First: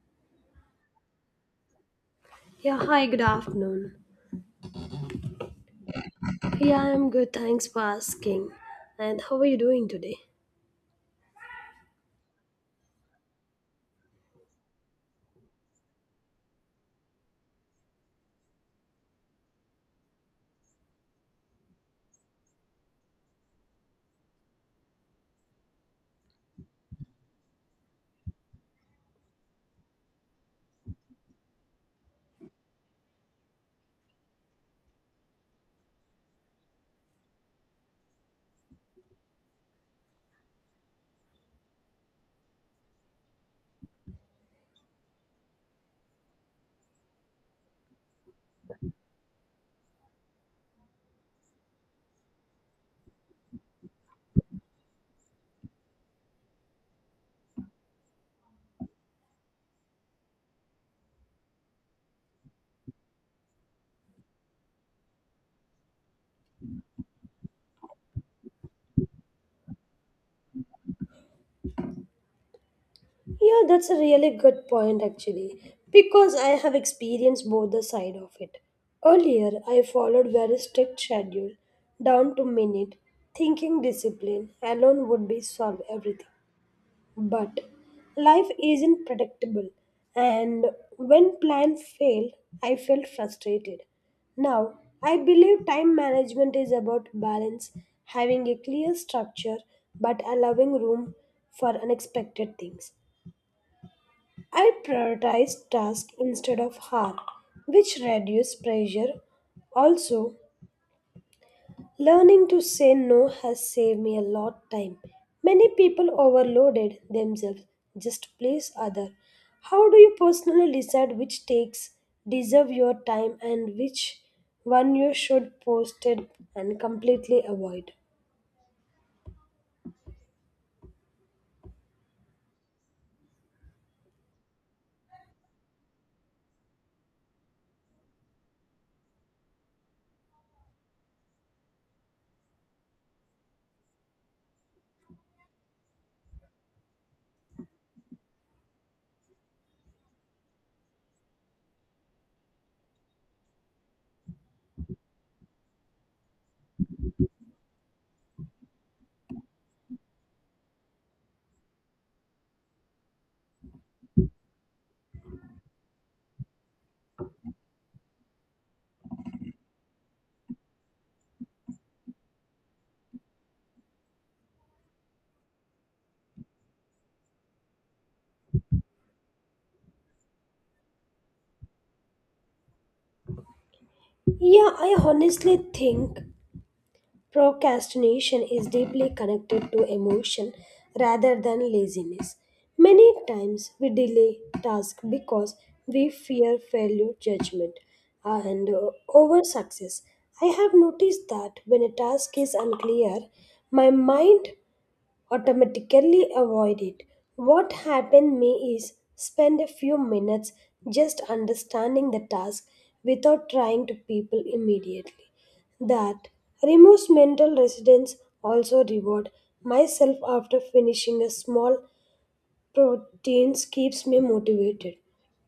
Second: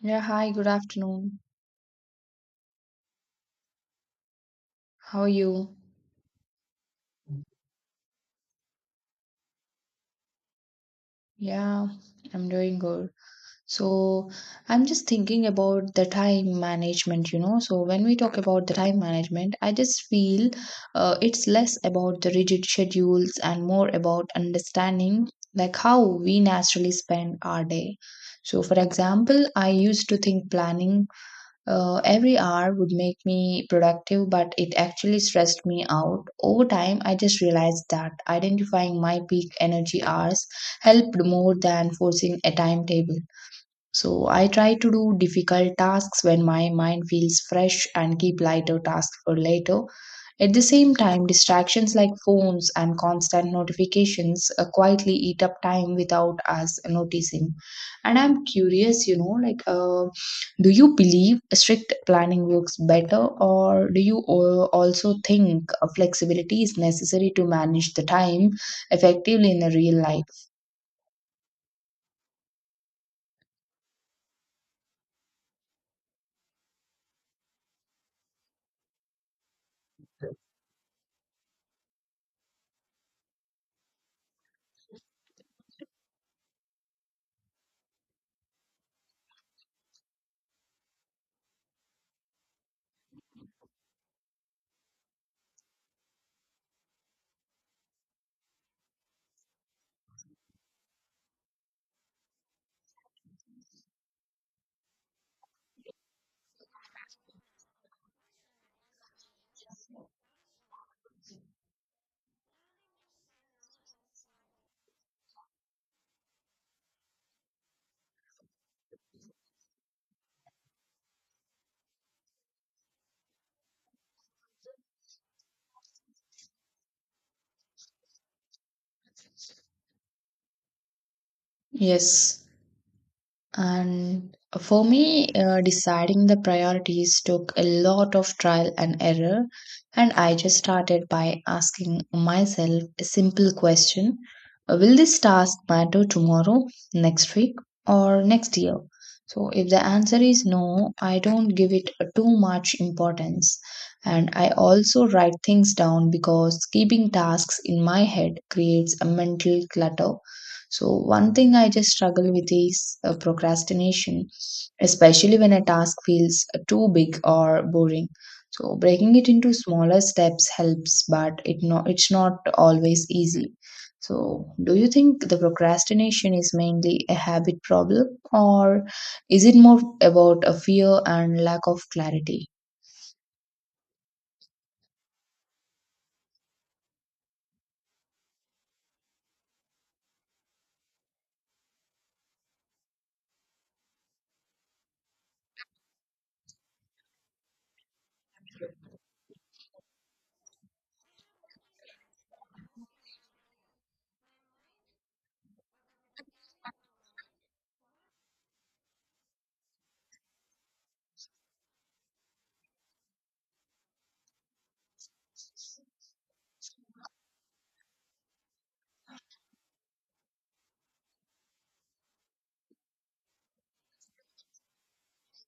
Yeah, hi, good afternoon. Yeah, hi, good afternoon. How are you? Yeah, I'm good, thanks for asking. And how are you doing today? Yeah, I'm doing good. So, I'm just thinking about the time management, you know. So, when we talk about the time management, I just feel it's less about the rigid schedules and more about understanding like how we naturally spend our day. So, for example, I used to think planning every hour would make me productive, but it actually stressed me out. Over time, I just realized that identifying my peak energy hours helped more than forcing a timetable. So I try to do difficult tasks when my mind feels fresh and keep lighter tasks for later. At the same time, distractions like phones and constant notifications quietly eat up time without us noticing. And I'm curious, you know, like, do you believe strict planning works better, or do you also think flexibility is necessary to manage the time effectively in the real life? Yeah, that's a really good point actually, because I have experienced both the side of it. Earlier, I followed very strict schedule, down to minute, thinking discipline alone would be solve everything. But life isn't predictable, and when plans failed, I felt frustrated. Now, I believe time management is about balance, having a clear structure but allowing room for unexpected things. I prioritize tasks instead of harm, which reduce pressure. Also, learning to say no has saved me a lot time. Many people overloaded themselves just to please other. How do you personally decide which takes deserve your time and which one you should post it and completely avoid? Yes. And for me, deciding the priorities took a lot of trial and error. And I just started by asking myself a simple question. Will this task matter tomorrow, next week, or next year? So, if the answer is no, I don't give it too much importance. And I also write things down because keeping tasks in my head creates a mental clutter. So, one thing I just struggle with is procrastination, especially when a task feels too big or boring. So, breaking it into smaller steps helps, but it's not always easy. So, do you think the procrastination is mainly a habit problem, or is it more about a fear and lack of clarity? Yeah, I honestly think procrastination is deeply connected to emotion rather than laziness. Many times we delay tasks because we fear failure, judgment, and over success. I have noticed that when a task is unclear, my mind automatically avoid it. What happened me is spend a few minutes just understanding the task without trying to people immediately. That removes mental residence also reward myself after finishing a small proteins keeps me motivated.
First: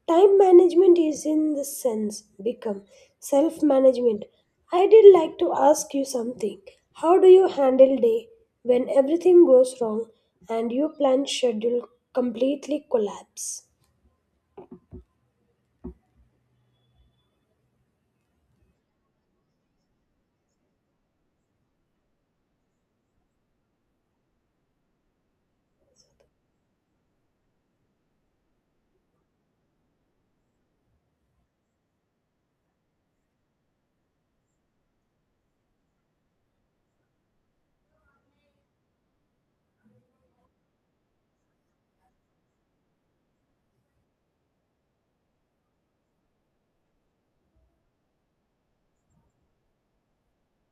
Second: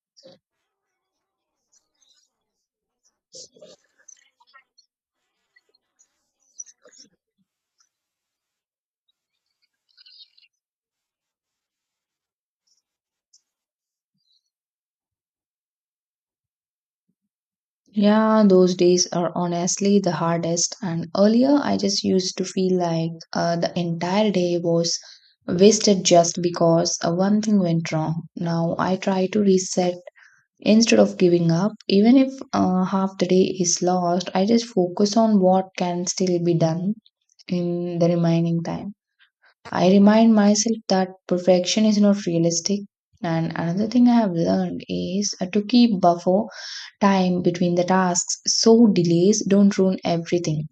Time management is in the sense become self management. I did like to ask you something. How do you handle day when everything goes wrong and your planned schedule completely collapse? Yeah, those days are honestly the hardest. And earlier, I just used to feel like the entire day was wasted just because one thing went wrong. Now I try to reset instead of giving up. Even if half the day is lost, I just focus on what can still be done in the remaining time. I remind myself that perfection is not realistic. And another thing I have learned is to keep buffer time between the tasks so delays don't ruin everything.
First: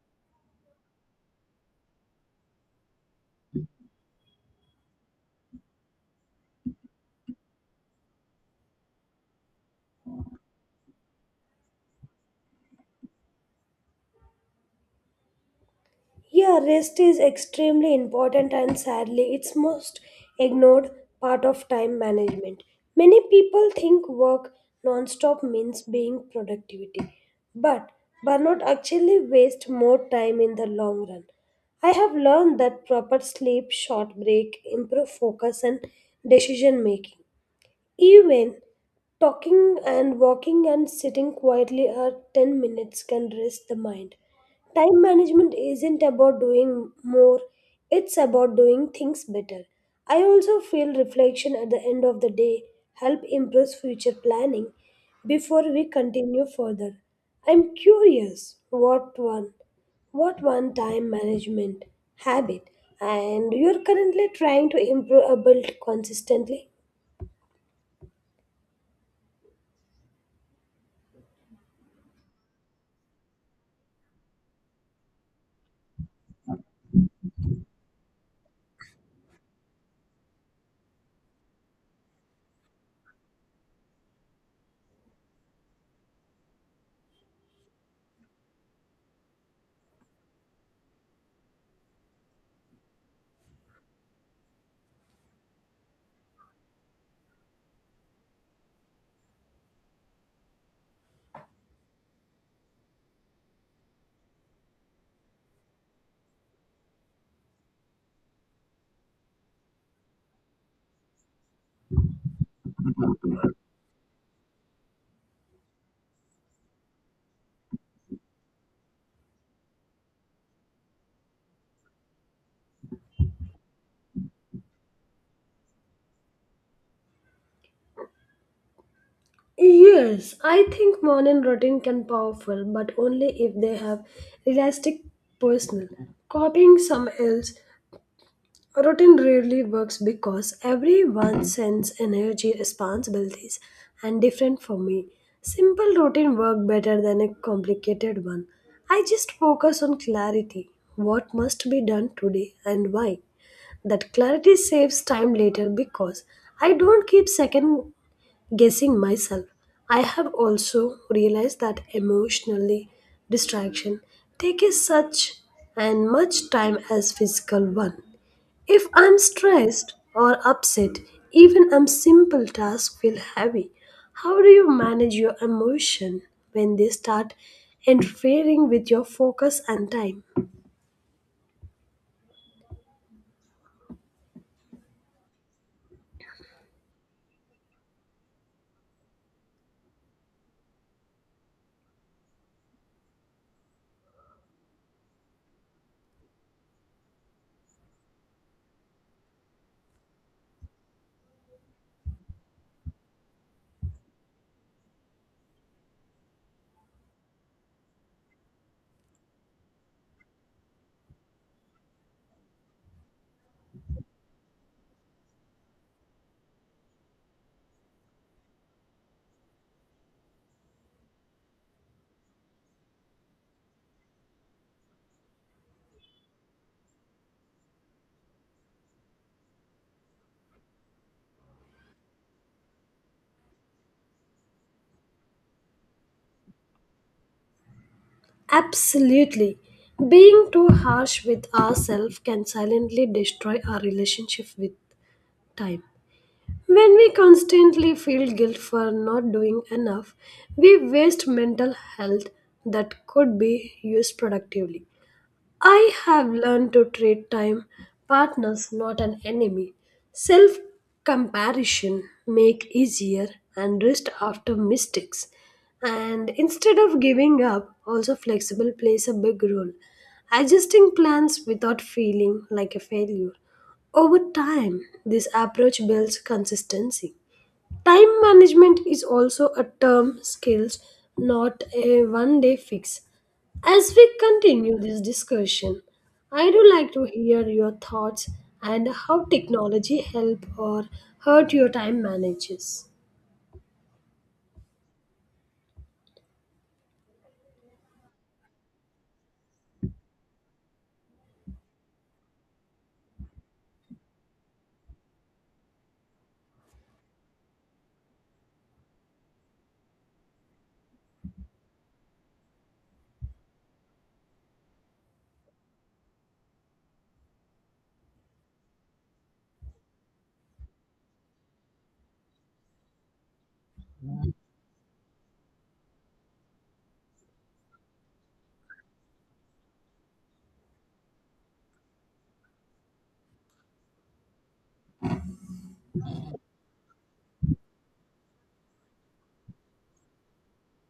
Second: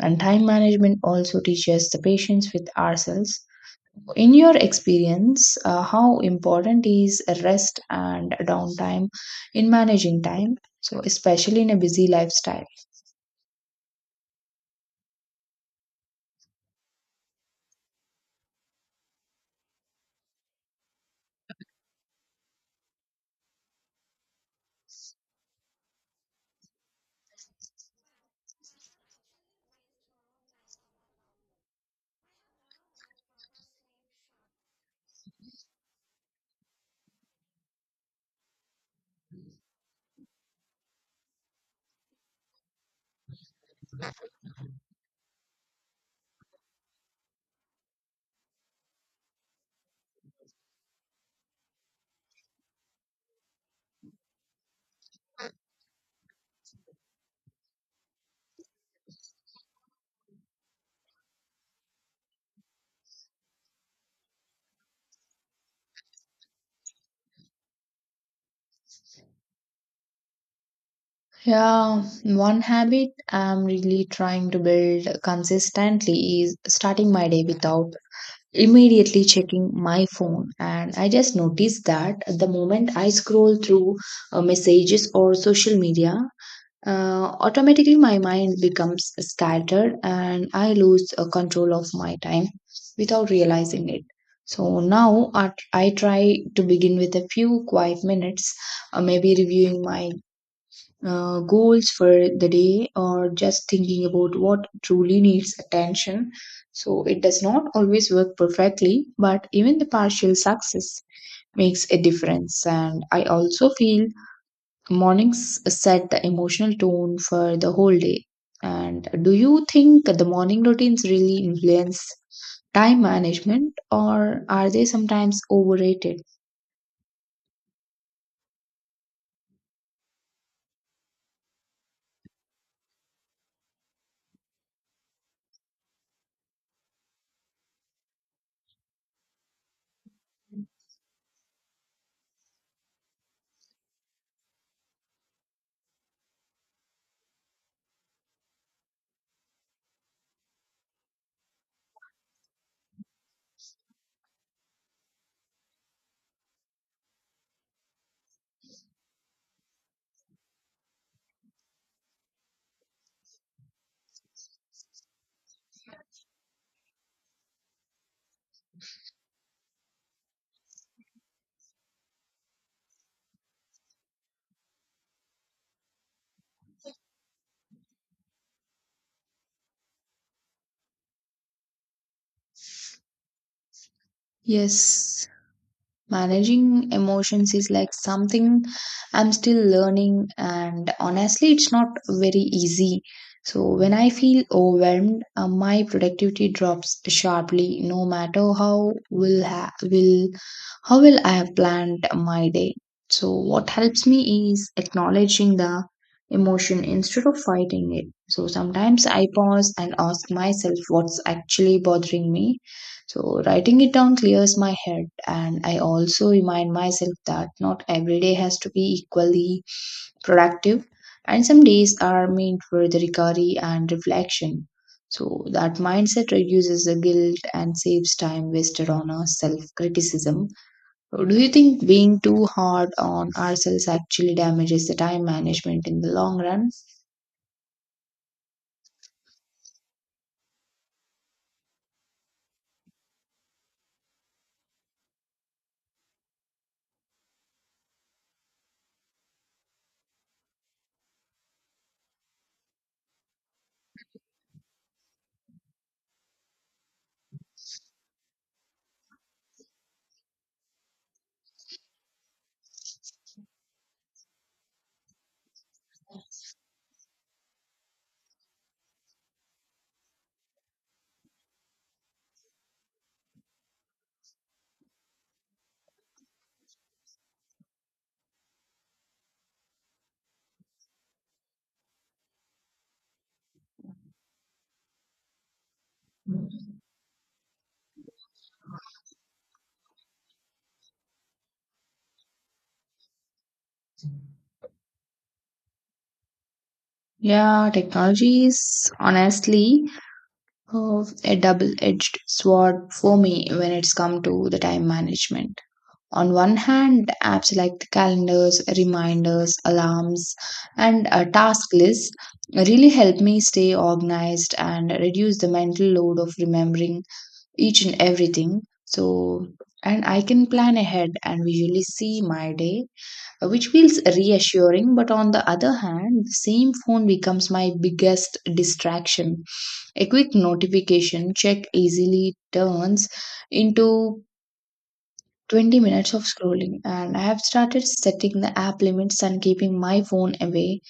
And time management also teaches the patience with ourselves. In your experience, how important is rest and downtime in managing time? So, especially in a busy lifestyle. Yeah, rest is extremely important and sadly it's most ignored part of time management. Many people think work non-stop means being productivity, but burnout actually waste more time in the long run. I have learned that proper sleep, short break, improve focus and decision making. Even talking and walking and sitting quietly are 10 minutes can rest the mind. Time management isn't about doing more, it's about doing things better. I also feel reflection at the end of the day help improve future planning before we continue further. I'm curious what one time management habit and you're currently trying to improve or build consistently? Yeah, one habit I'm really trying to build consistently is starting my day without immediately checking my phone. And I just noticed that the moment I scroll through messages or social media, automatically my mind becomes scattered and I lose control of my time without realizing it. So now I try to begin with a few quiet minutes, maybe reviewing my goals for the day or just thinking about what truly needs attention. So it does not always work perfectly, but even the partial success makes a difference. And I also feel mornings set the emotional tone for the whole day. And do you think the morning routines really influence time management or are they sometimes overrated? Yes, I think morning routine can powerful, but only if they have realistic personal. Copying some else routine rarely works because everyone sends energy responsibilities and different for me. Simple routine work better than a complicated one. I just focus on clarity. What must be done today and why? That clarity saves time later because I don't keep second guessing myself. I have also realized that emotionally distraction takes such and much time as physical one. If I'm stressed or upset, even a simple task feel heavy. How do you manage your emotion when they start interfering with your focus and time? Yes. Managing emotions is like something I'm still learning, and honestly, it's not very easy. So, when I feel overwhelmed, my productivity drops sharply, no matter how will I have planned my day. So, what helps me is acknowledging the emotion instead of fighting it. So, sometimes I pause and ask myself what's actually bothering me. So writing it down clears my head and I also remind myself that not every day has to be equally productive and some days are meant for the recovery and reflection. So that mindset reduces the guilt and saves time wasted on our self-criticism. So, do you think being too hard on ourselves actually damages the time management in the long run? Absolutely. Being too harsh with ourselves can silently destroy our relationship with time. When we constantly feel guilt for not doing enough, we waste mental health that could be used productively. I have learned to treat time partners not an enemy. Self comparison make easier and rest after mistakes. And instead of giving up, also flexible plays a big role. Adjusting plans without feeling like a failure. Over time, this approach builds consistency. Time management is also a term skills, not a one day fix. As we continue this discussion, I do like to hear your thoughts and how technology help or hurt your time manages. Yeah, technology is honestly, oh, a double-edged sword for me when it's come to the time management. On one hand, apps like the calendars, reminders, alarms, and task lists really help me stay organized and reduce the mental load of remembering each and everything. So, and I can plan ahead and visually see my day, which feels reassuring. But on the other hand, the same phone becomes my biggest distraction. A quick notification check easily turns into 20 minutes of scrolling, and I have started setting the app limits and keeping my phone away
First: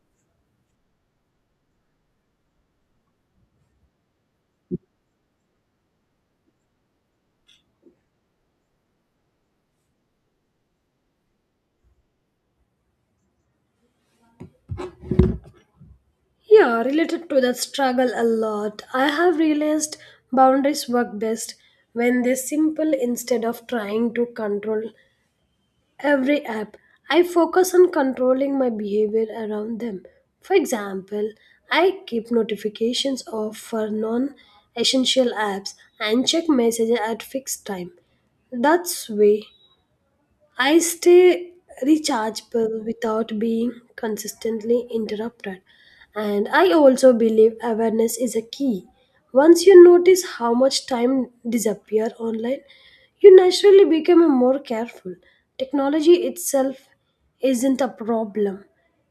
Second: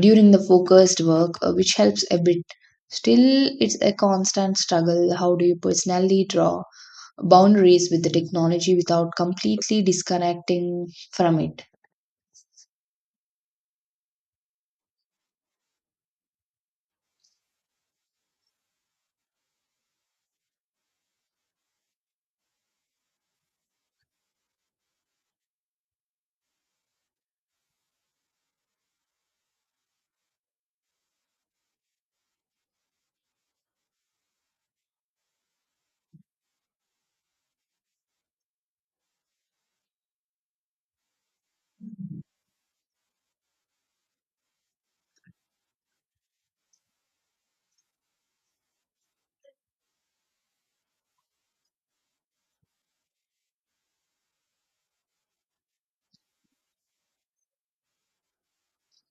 during the focused work, which helps a bit. Still, it's a constant struggle. How do you personally draw boundaries with the technology without completely disconnecting from it? Yeah, related to that struggle a lot. I have realized boundaries work best when they're simple instead of trying to control every app, I focus on controlling my behavior around them. For example, I keep notifications off for non essential apps and check messages at fixed time. That's way I stay rechargeable without being consistently interrupted. And I also believe awareness is a key. Once you notice how much time disappear online, you naturally become more careful. Technology itself isn't a problem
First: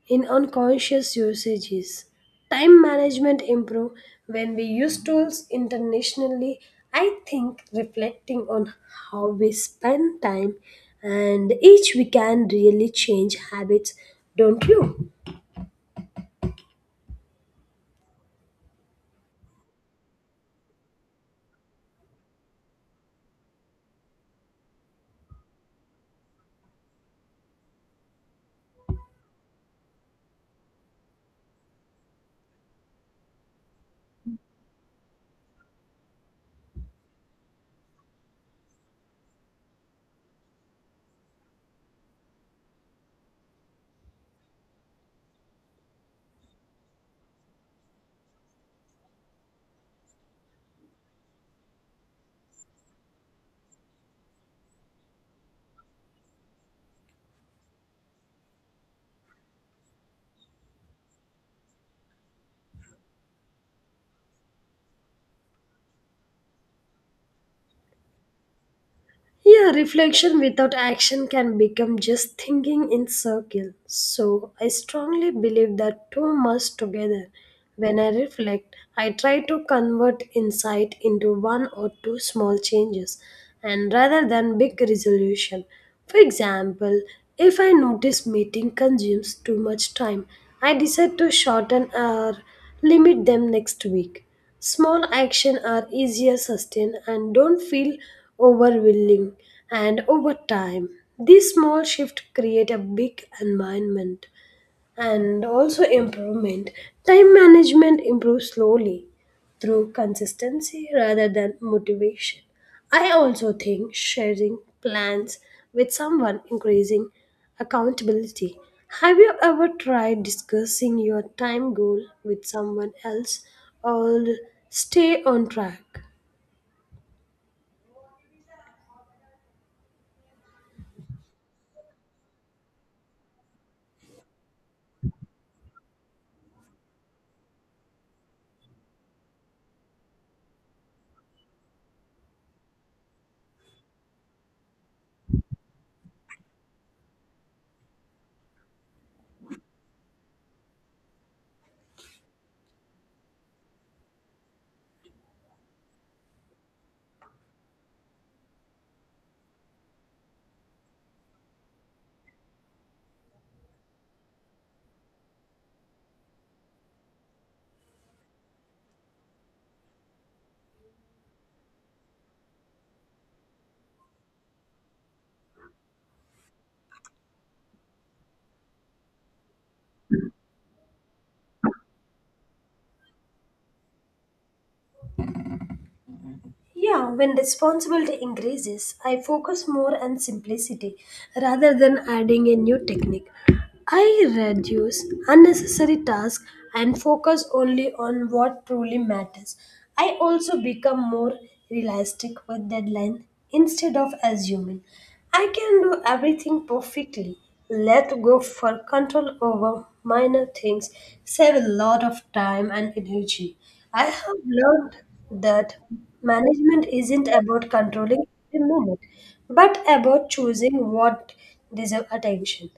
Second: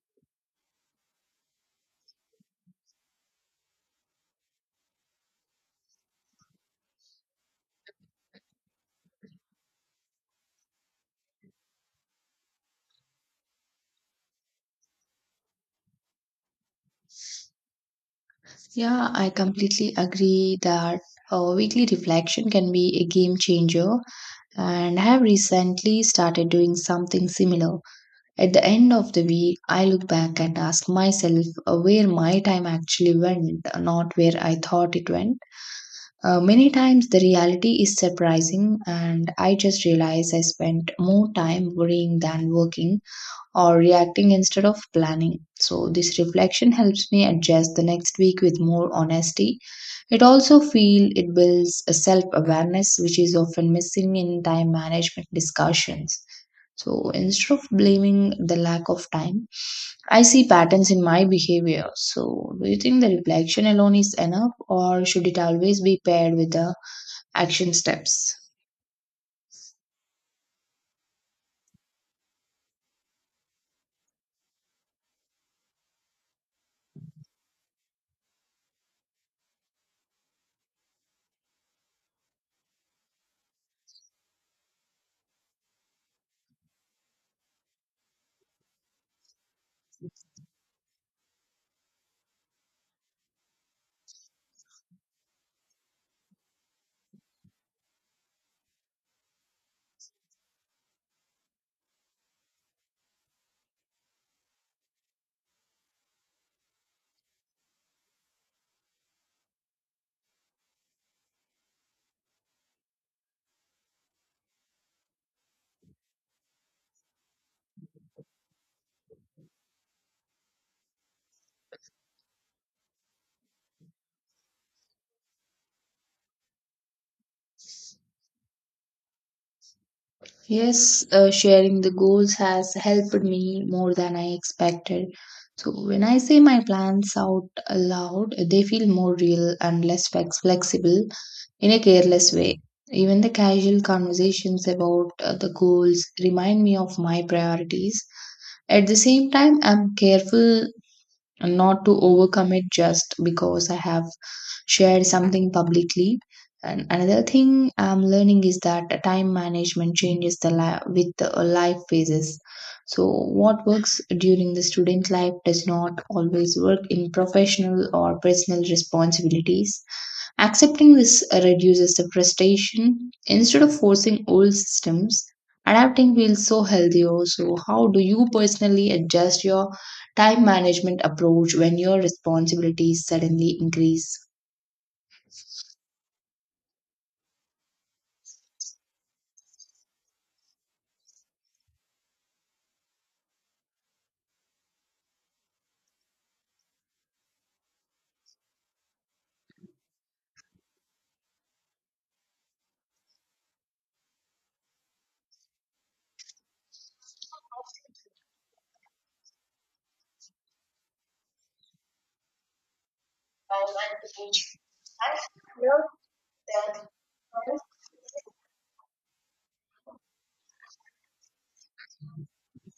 in unconscious usages. Time management improve when we use tools internationally. I think reflecting on how we spend time and each we can really change habits, don't you? Yeah, I completely agree that weekly reflection can be a game changer and have recently started doing something similar. At the end of the week, I look back and ask myself where my time actually went, not where I thought it went. Many times the reality is surprising, and I just realize I spent more time worrying than working or reacting instead of planning. So, this reflection helps me adjust the next week with more honesty. It also feel it builds a self awareness which is often missing in time management discussions. So instead of blaming the lack of time, I see patterns in my behavior. So do you think the reflection alone is enough or should it always be paired with the action steps? Yeah, reflection without action can become just thinking in circle. So I strongly believe that two must together. When I reflect, I try to convert insight into one or two small changes and rather than big resolution. For example, if I notice meeting consumes too much time, I decide to shorten or limit them next week. Small actions are easier sustained and don't feel overwhelming and over time. These small shifts create a big environment and also improvement time management improves slowly through consistency rather than motivation. I also think sharing plans with someone increasing accountability. Have you ever tried discussing your time goal with someone else or stay on track? Yes, sharing the goals has helped me more than I expected. So when I say my plans out aloud, they feel more real and less flexible in a careless way. Even the casual conversations about the goals remind me of my priorities. At the same time, I'm careful and not to overcome it just because I have shared something publicly. And another thing I'm learning is that time management changes the with the life phases. So what works during the student life does not always work in professional or personal responsibilities. Accepting this reduces the frustration. Instead of forcing old systems, adapting feels so healthy also. How do you personally adjust your time management approach when your responsibilities suddenly increase? Yeah, when responsibility increases, I focus more on simplicity rather than adding a new technique. I reduce unnecessary tasks and focus only on what truly matters. I also become more realistic with deadline instead of assuming I can do everything perfectly. Let go for control over minor things, save a lot of time and energy. I have learned that management isn't about controlling every minute, but about choosing what deserves attention.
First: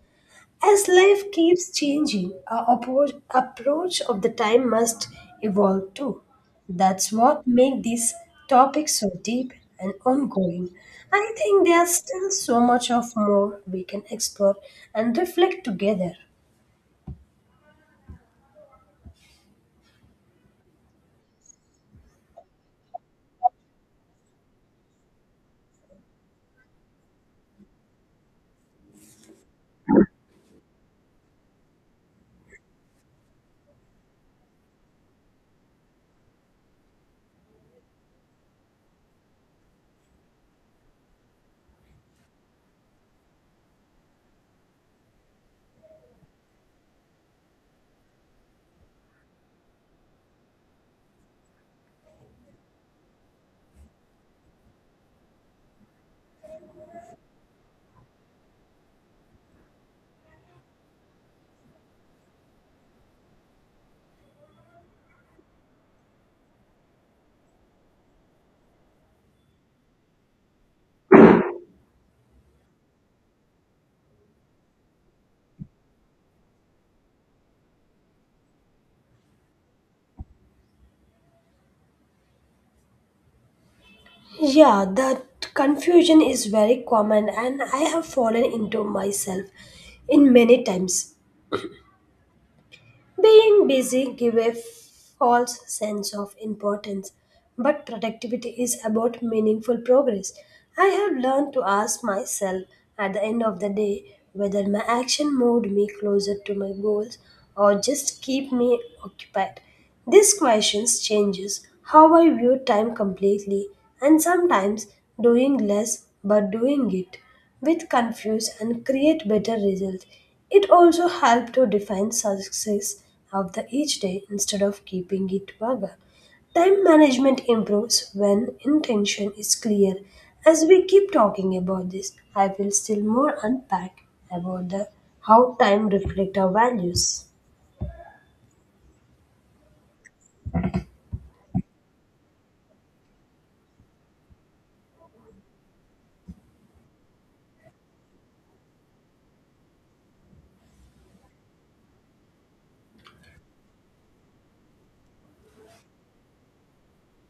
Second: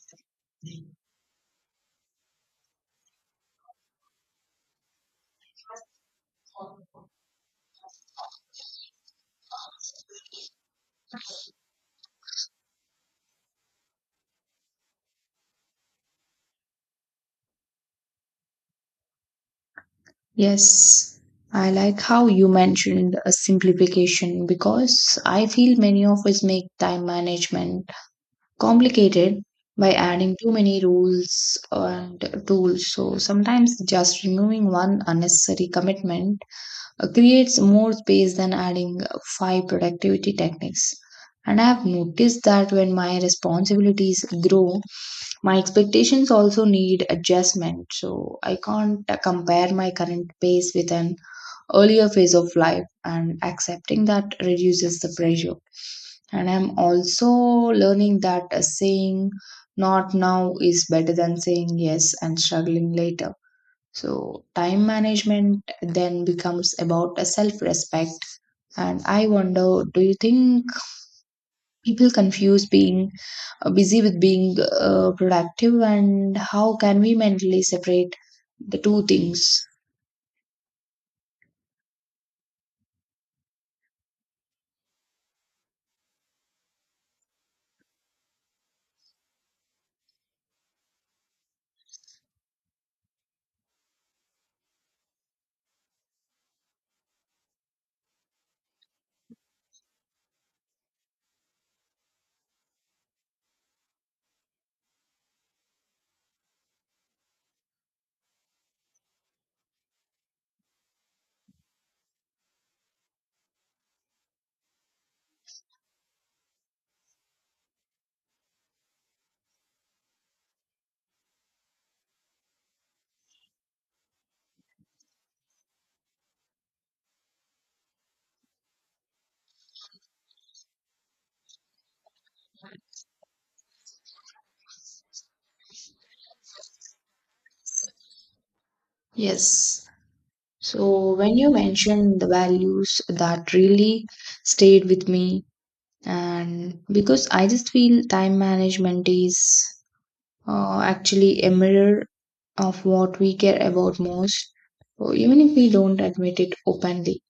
As life keeps changing, our approach of the time must evolve too. That's what makes these topics so deep and ongoing. I think there's still so much of more we can explore and reflect together. Yes, I like how you mentioned a simplification because I feel many of us make time management complicated by adding too many rules and tools. So sometimes just removing one unnecessary commitment creates more space than adding five productivity techniques. And I have noticed that when my responsibilities grow, my expectations also need adjustment. So I can't compare my current pace with an earlier phase of life and accepting that reduces the pressure. And I'm also learning that saying not now is better than saying yes and struggling later. So time management then becomes about a self respect. And I wonder, do you think people confuse being busy with being productive, and how can we mentally separate the two things? Yeah, that confusion is very common and I have fallen into myself in many times. Being busy give a false sense of importance, but productivity is about meaningful progress. I have learned to ask myself at the end of the day whether my action moved me closer to my goals or just keep me occupied. These questions changes how I view time completely and sometimes doing less but doing it with confuse and create better results. It also helps to define success of the each day instead of keeping it vague. Time management improves when intention is clear. As we keep talking about this, I will still more unpack about the how time reflect our values. Yes. So, when you mentioned the values that really stayed with me, and because I just feel time management is actually a mirror of what we care about most, or even if we don't admit it openly.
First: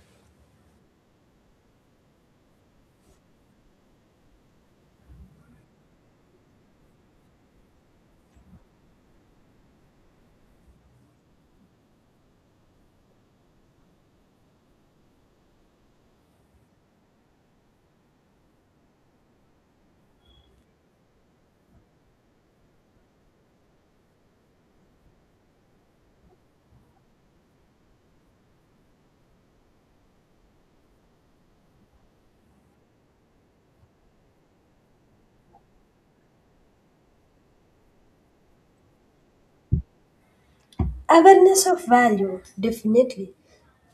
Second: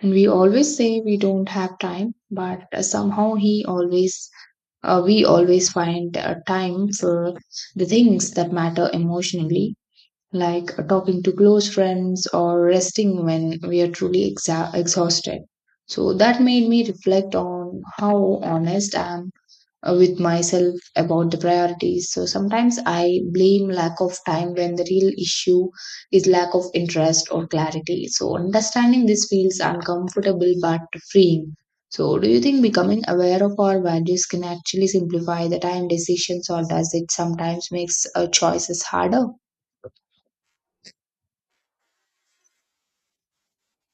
And we always say we don't have time, but somehow he always, we always find time for the things that matter emotionally like talking to close friends or resting when we are truly exhausted. So that made me reflect on how honest I am with myself about the priorities. So sometimes I blame lack of time when the real issue is lack of interest or clarity. So understanding this feels uncomfortable but freeing. So, do you think becoming aware of our values can actually simplify the time decisions, or does it sometimes makes choices harder? Awareness of value definitely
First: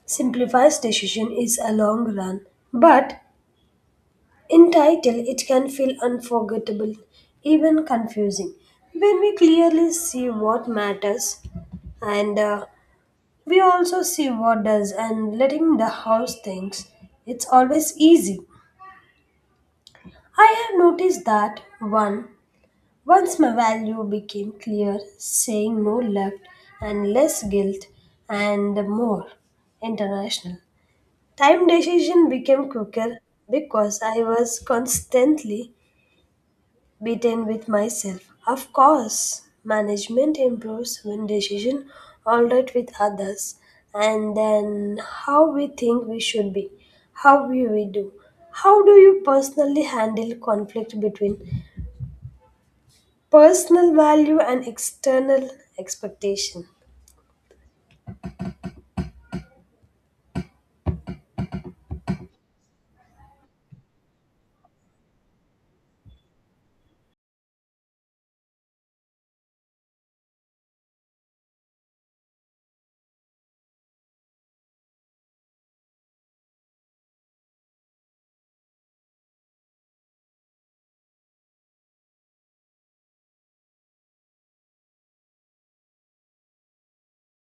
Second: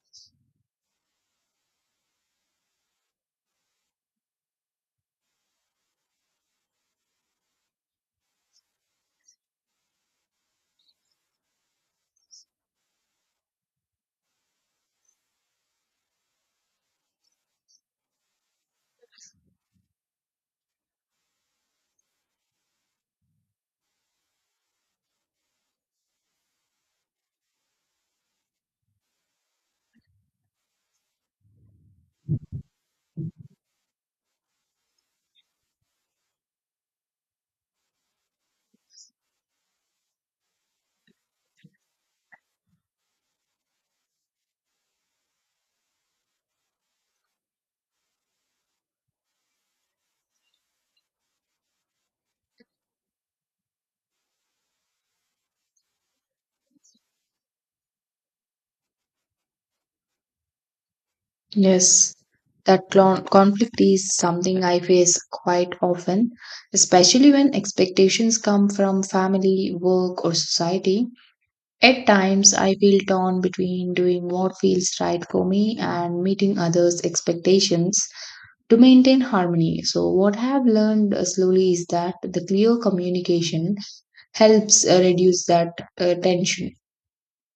simplifies decision is a long run, but in title, it can feel unforgettable, even confusing, when we clearly see what matters and we also see what does and letting the house thinks it's always easy. I have noticed that one once my value became clear, saying no left and less guilt and more international. Time decision became quicker because I was constantly beaten with myself. Of course, management improves when decision alright with others, and then how we think we should be, how we do. How do you personally handle conflict between personal value and external expectation? Yes, that conflict is something I face quite often, especially when expectations come from family, work, or society. At times, I feel torn between doing what feels right for me and meeting others' expectations to maintain harmony. So, what I have learned slowly is that the clear communication helps reduce that tension.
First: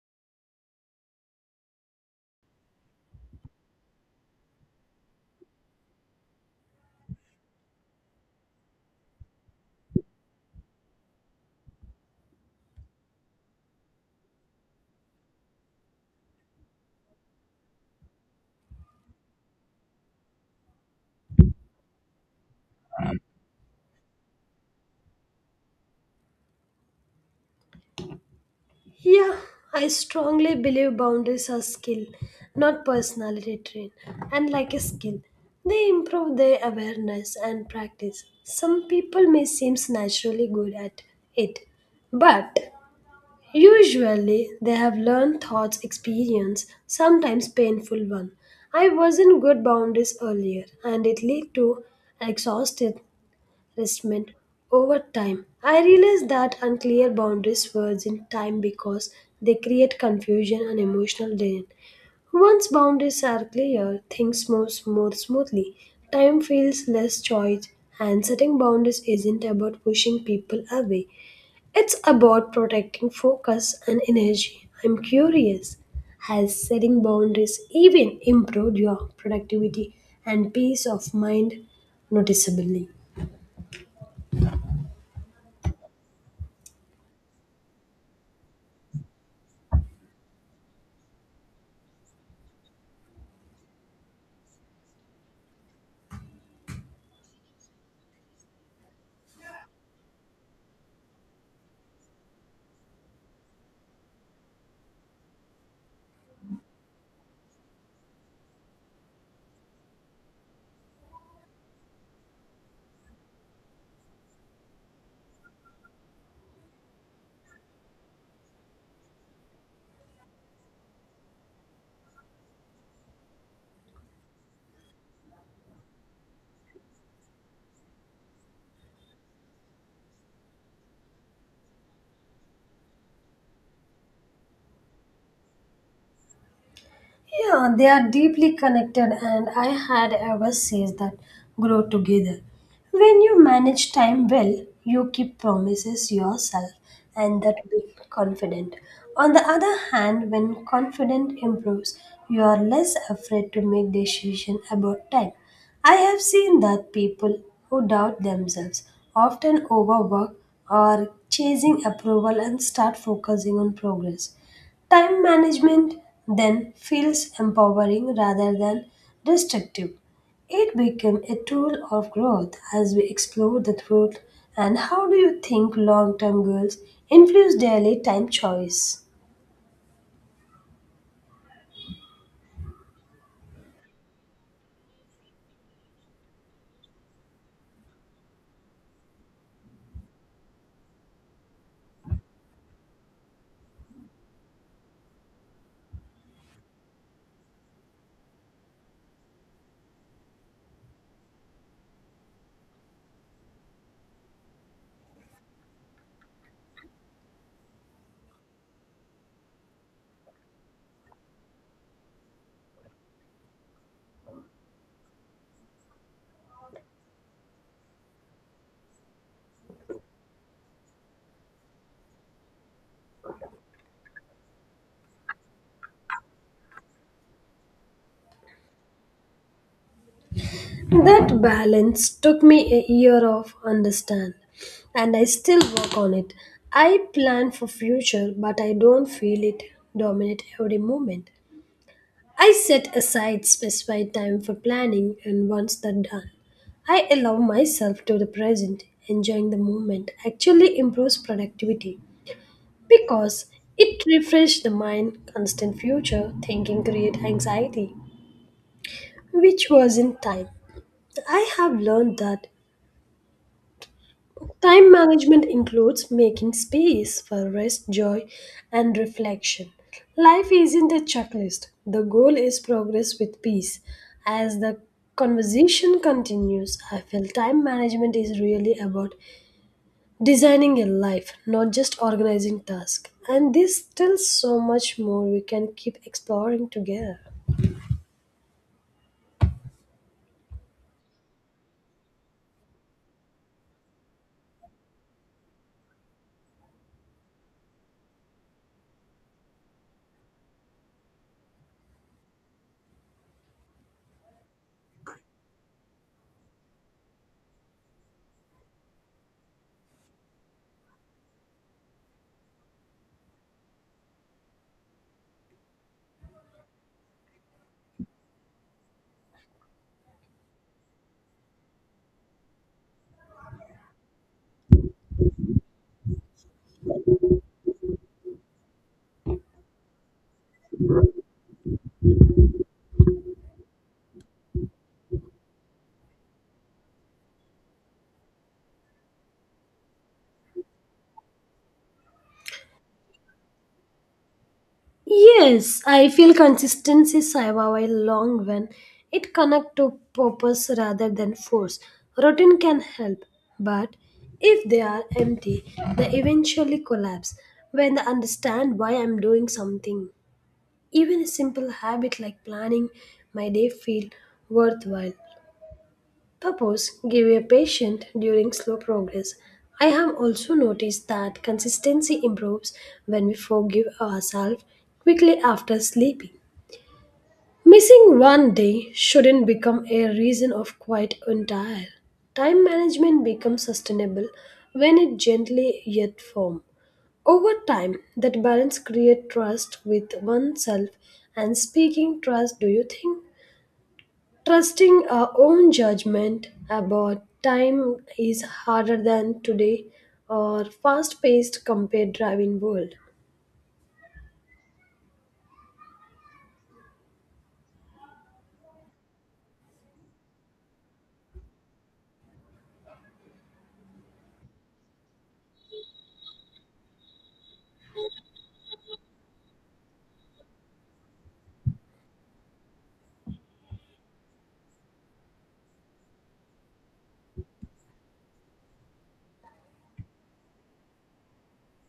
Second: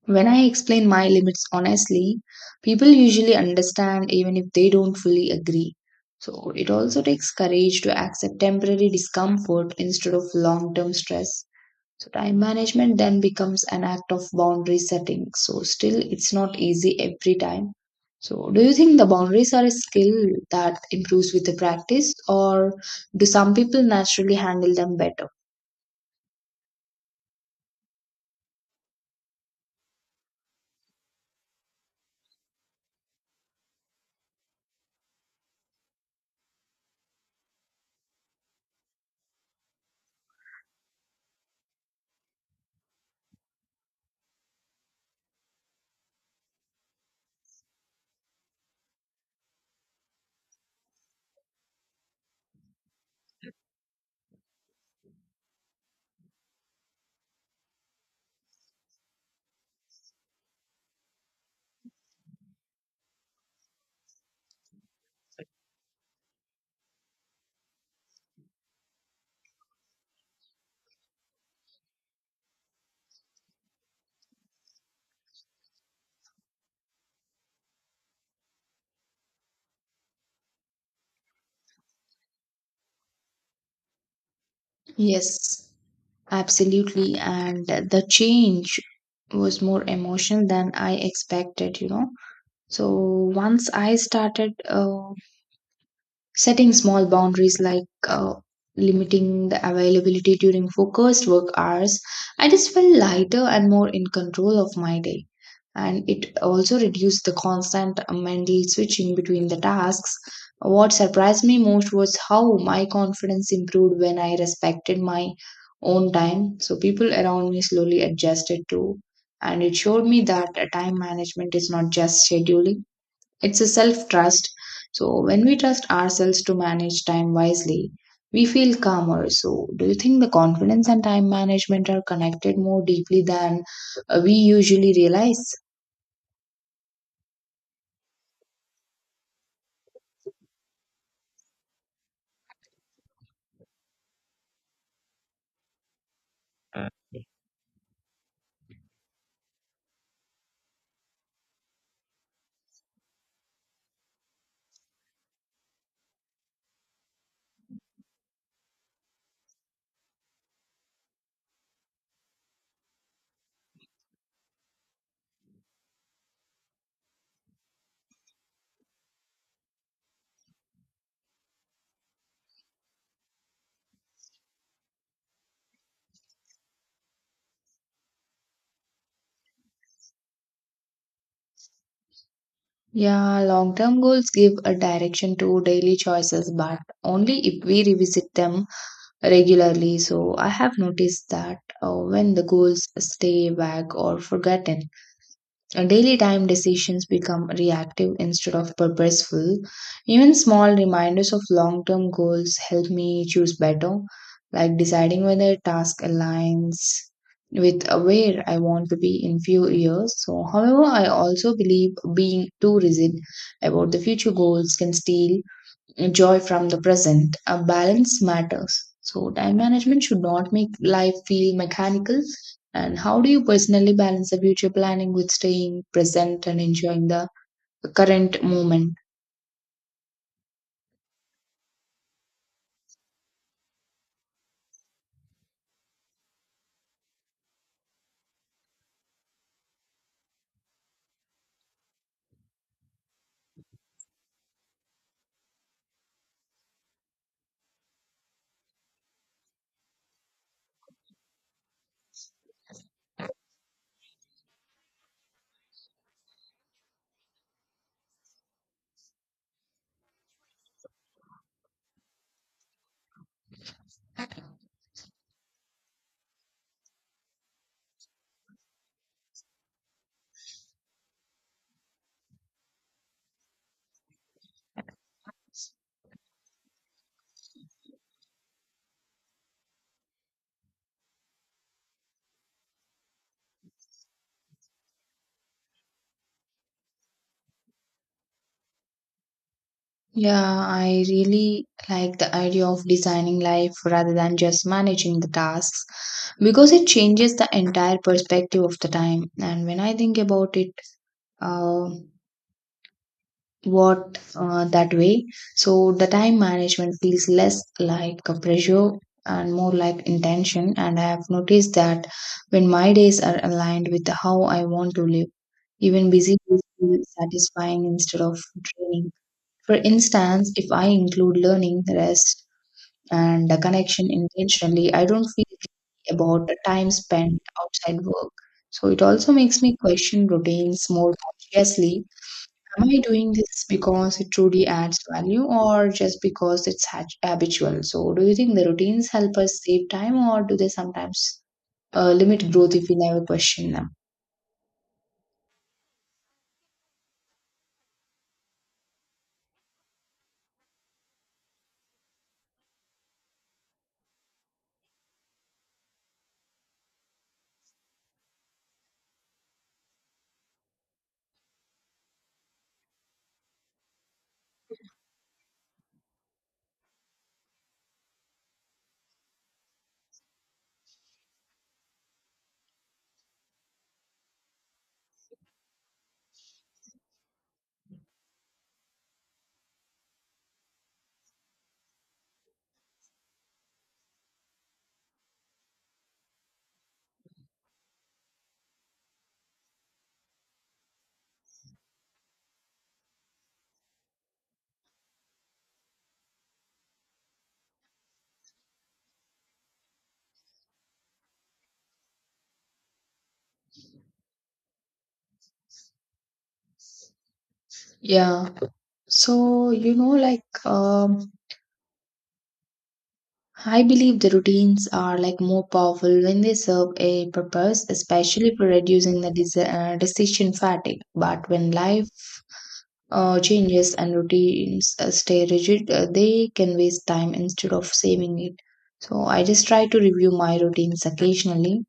When I explain my limits honestly, people usually understand even if they don't fully agree. So it also takes courage to accept temporary discomfort instead of long term stress. So time management then becomes an act of boundary setting. So still, it's not easy every time. So, do you think the boundaries are a skill that improves with the practice, or do some people naturally handle them better? Yeah, I strongly believe boundaries are skill, not personality trait. And like a skill, they improve their awareness and practice. Some people may seem naturally good at it, but usually they have learned thoughts, experience, sometimes painful one. I wasn't good boundaries earlier, and it led to exhausted restment over time. I realized that unclear boundaries words in time because they create confusion and emotional drain. Once boundaries are clear, things move more smoothly. Time feels less choice, and setting boundaries isn't about pushing people away. It's about protecting focus and energy. I'm curious. Has setting boundaries even improved your productivity and peace of mind noticeably? Yes. Absolutely. And the change was more emotional than I expected, you know. So once I started setting small boundaries like limiting the availability during focused work hours, I just felt lighter and more in control of my day. And it also reduced the constant mental switching between the tasks. What surprised me most was how my confidence improved when I respected my own time. So people around me slowly adjusted too. And it showed me that time management is not just scheduling, it's a self trust. So, when we trust ourselves to manage time wisely, we feel calmer. So, do you think the confidence and time management are connected more deeply than we usually realize? Yeah, they are deeply connected, and I had ever says that grow together. When you manage time well, you keep promises yourself and that be confident. On the other hand, when confidence improves, you are less afraid to make decisions about time. I have seen that people who doubt themselves often overwork or chasing approval and start focusing on progress. Time management then feels empowering rather than restrictive. It became a tool of growth as we explore the truth and how do you think long-term goals influence daily time choice. Yeah, long term goals give a direction to daily choices, but only if we revisit them regularly. So, I have noticed that when the goals stay vague or forgotten, our daily time decisions become reactive instead of purposeful. Even small reminders of long term goals help me choose better, like deciding whether a task aligns with where I want to be in few years. So, however, I also believe being too rigid about the future goals can steal joy from the present. A balance matters. So, time management should not make life feel mechanical. And how do you personally balance the future planning with staying present and enjoying the current moment? That balance took me a year of understand and I still work on it. I plan for future but I don't feel it dominate every moment. I set aside specified time for planning, and once that's done, I allow myself to the present. Enjoying the moment actually improves productivity because it refreshes the mind. Constant future thinking creates anxiety, which wasn't time. I have learned that time management includes making space for rest, joy, and reflection. Life isn't a checklist. The goal is progress with peace. As the conversation continues, I feel time management is really about designing a life, not just organizing tasks. And there's still so much more we can keep exploring together. Yeah, I really like the idea of designing life rather than just managing the tasks because it changes the entire perspective of the time. And when I think about it, uh, what that way. So the time management feels less like a pressure and more like intention. And I have noticed that when my days are aligned with how I want to live, even busy days feel satisfying instead of draining. For instance, if I include learning, rest, and a connection intentionally, I don't feel guilty about the time spent outside work. So it also makes me question routines more consciously. Am I doing this because it truly adds value or just because it's habitual? So, do you think the routines help us save time or do they sometimes limit growth if we never question them? Yes, I feel consistency Saiba while long when it connect to purpose rather than force. Routine can help, but if they are empty, they eventually collapse when I understand why I'm doing something. Even a simple habit like planning my day feel worthwhile. Purpose give a patient during slow progress. I have also noticed that consistency improves when we forgive ourselves quickly after sleeping. Missing one day shouldn't become a reason of quite entire. Time management becomes sustainable when it gently yet firm. Over time, that balance create trust with oneself and speaking trust, do you think? Trusting our own judgment about time is harder than today or fast-paced compared driving world. Yeah. So, you know, like, um, I believe the routines are like more powerful when they serve a purpose, especially for reducing the decision fatigue. But when life changes and routines stay rigid, they can waste time instead of saving it. So I just try to review my routines occasionally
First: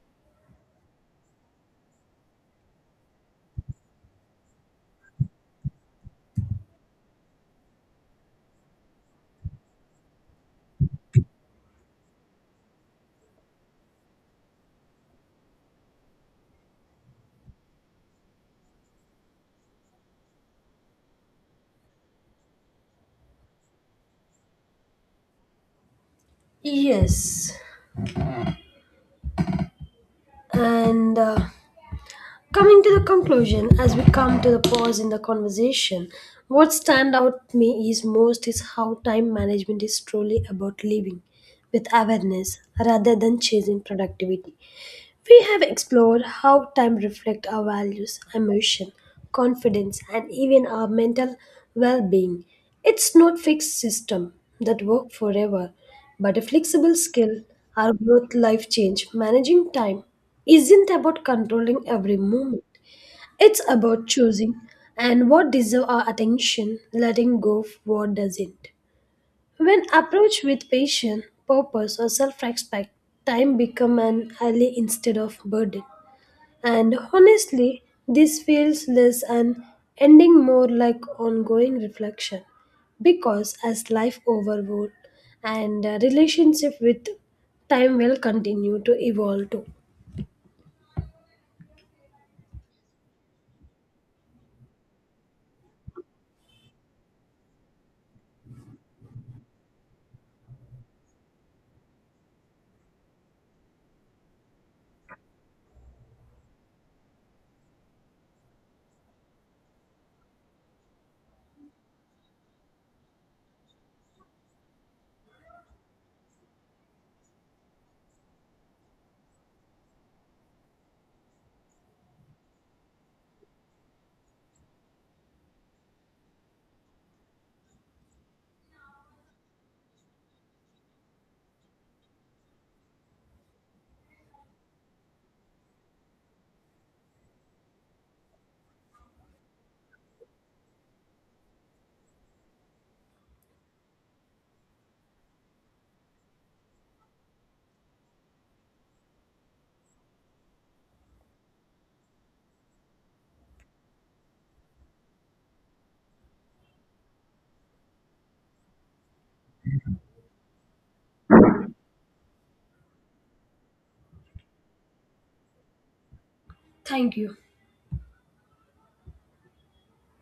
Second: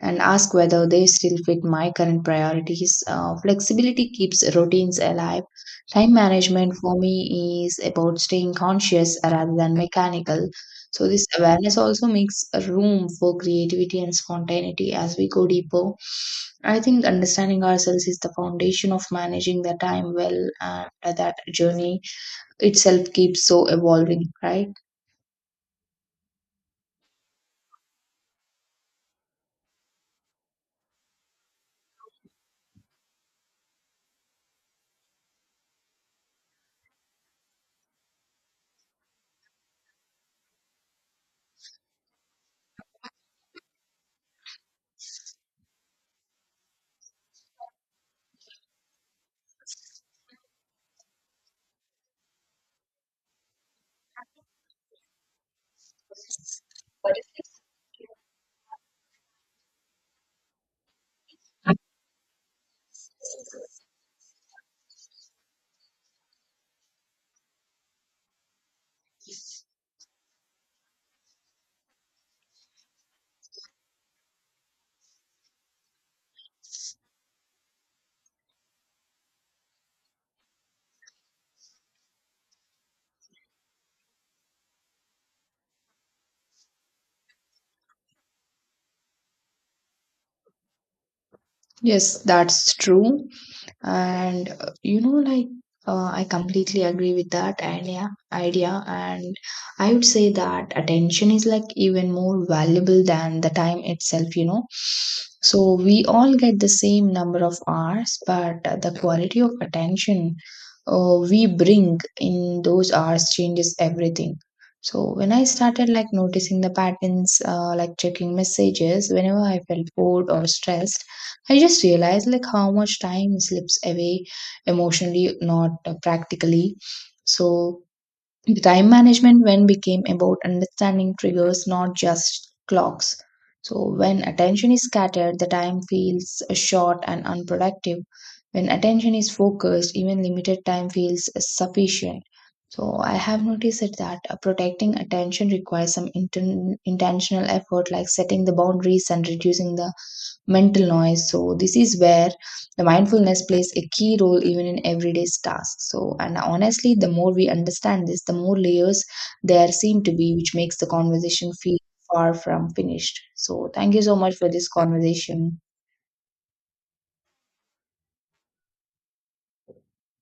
and ask whether they still fit my current priorities. Flexibility keeps routines alive. Time management for me is about staying conscious rather than mechanical. So this awareness also makes room for creativity and spontaneity as we go deeper. I think understanding ourselves is the foundation of managing the time well, and that journey itself keeps so evolving, right? Yes. And coming to the conclusion, as we come to the pause in the conversation, what stand out to me is most is how time management is truly about living with awareness rather than chasing productivity. We have explored how time reflects our values, emotion, confidence, and even our mental well-being. It's not fixed system that work forever, but a flexible skill, our growth life change, managing time isn't about controlling every moment. It's about choosing and what deserve our attention, letting go of what doesn't. When approached with patience, purpose, or self-respect, time become an ally instead of burden. And honestly, this feels less an ending more like ongoing reflection because as life overwrought and relationship with time will continue to evolve too. Yes, that's true. And you know like I completely agree with that idea and I would say that attention is like even more valuable than the time itself, you know. So we all get the same number of hours, but the quality of attention we bring in those hours changes everything. So when I started like noticing the patterns, like checking messages whenever I felt bored or stressed, I just realized like how much time slips away emotionally, not practically. So the time management when became about understanding triggers, not just clocks. So when attention is scattered, the time feels short and unproductive. When attention is focused, even limited time feels sufficient. So I have noticed it that protecting attention requires some intentional effort, like setting the boundaries and reducing the mental noise. So this is where the mindfulness plays a key role even in everyday tasks. So and honestly, the more we understand this, the more layers there seem to be, which makes the conversation feel far from finished. So thank you so much for this conversation. Thank you.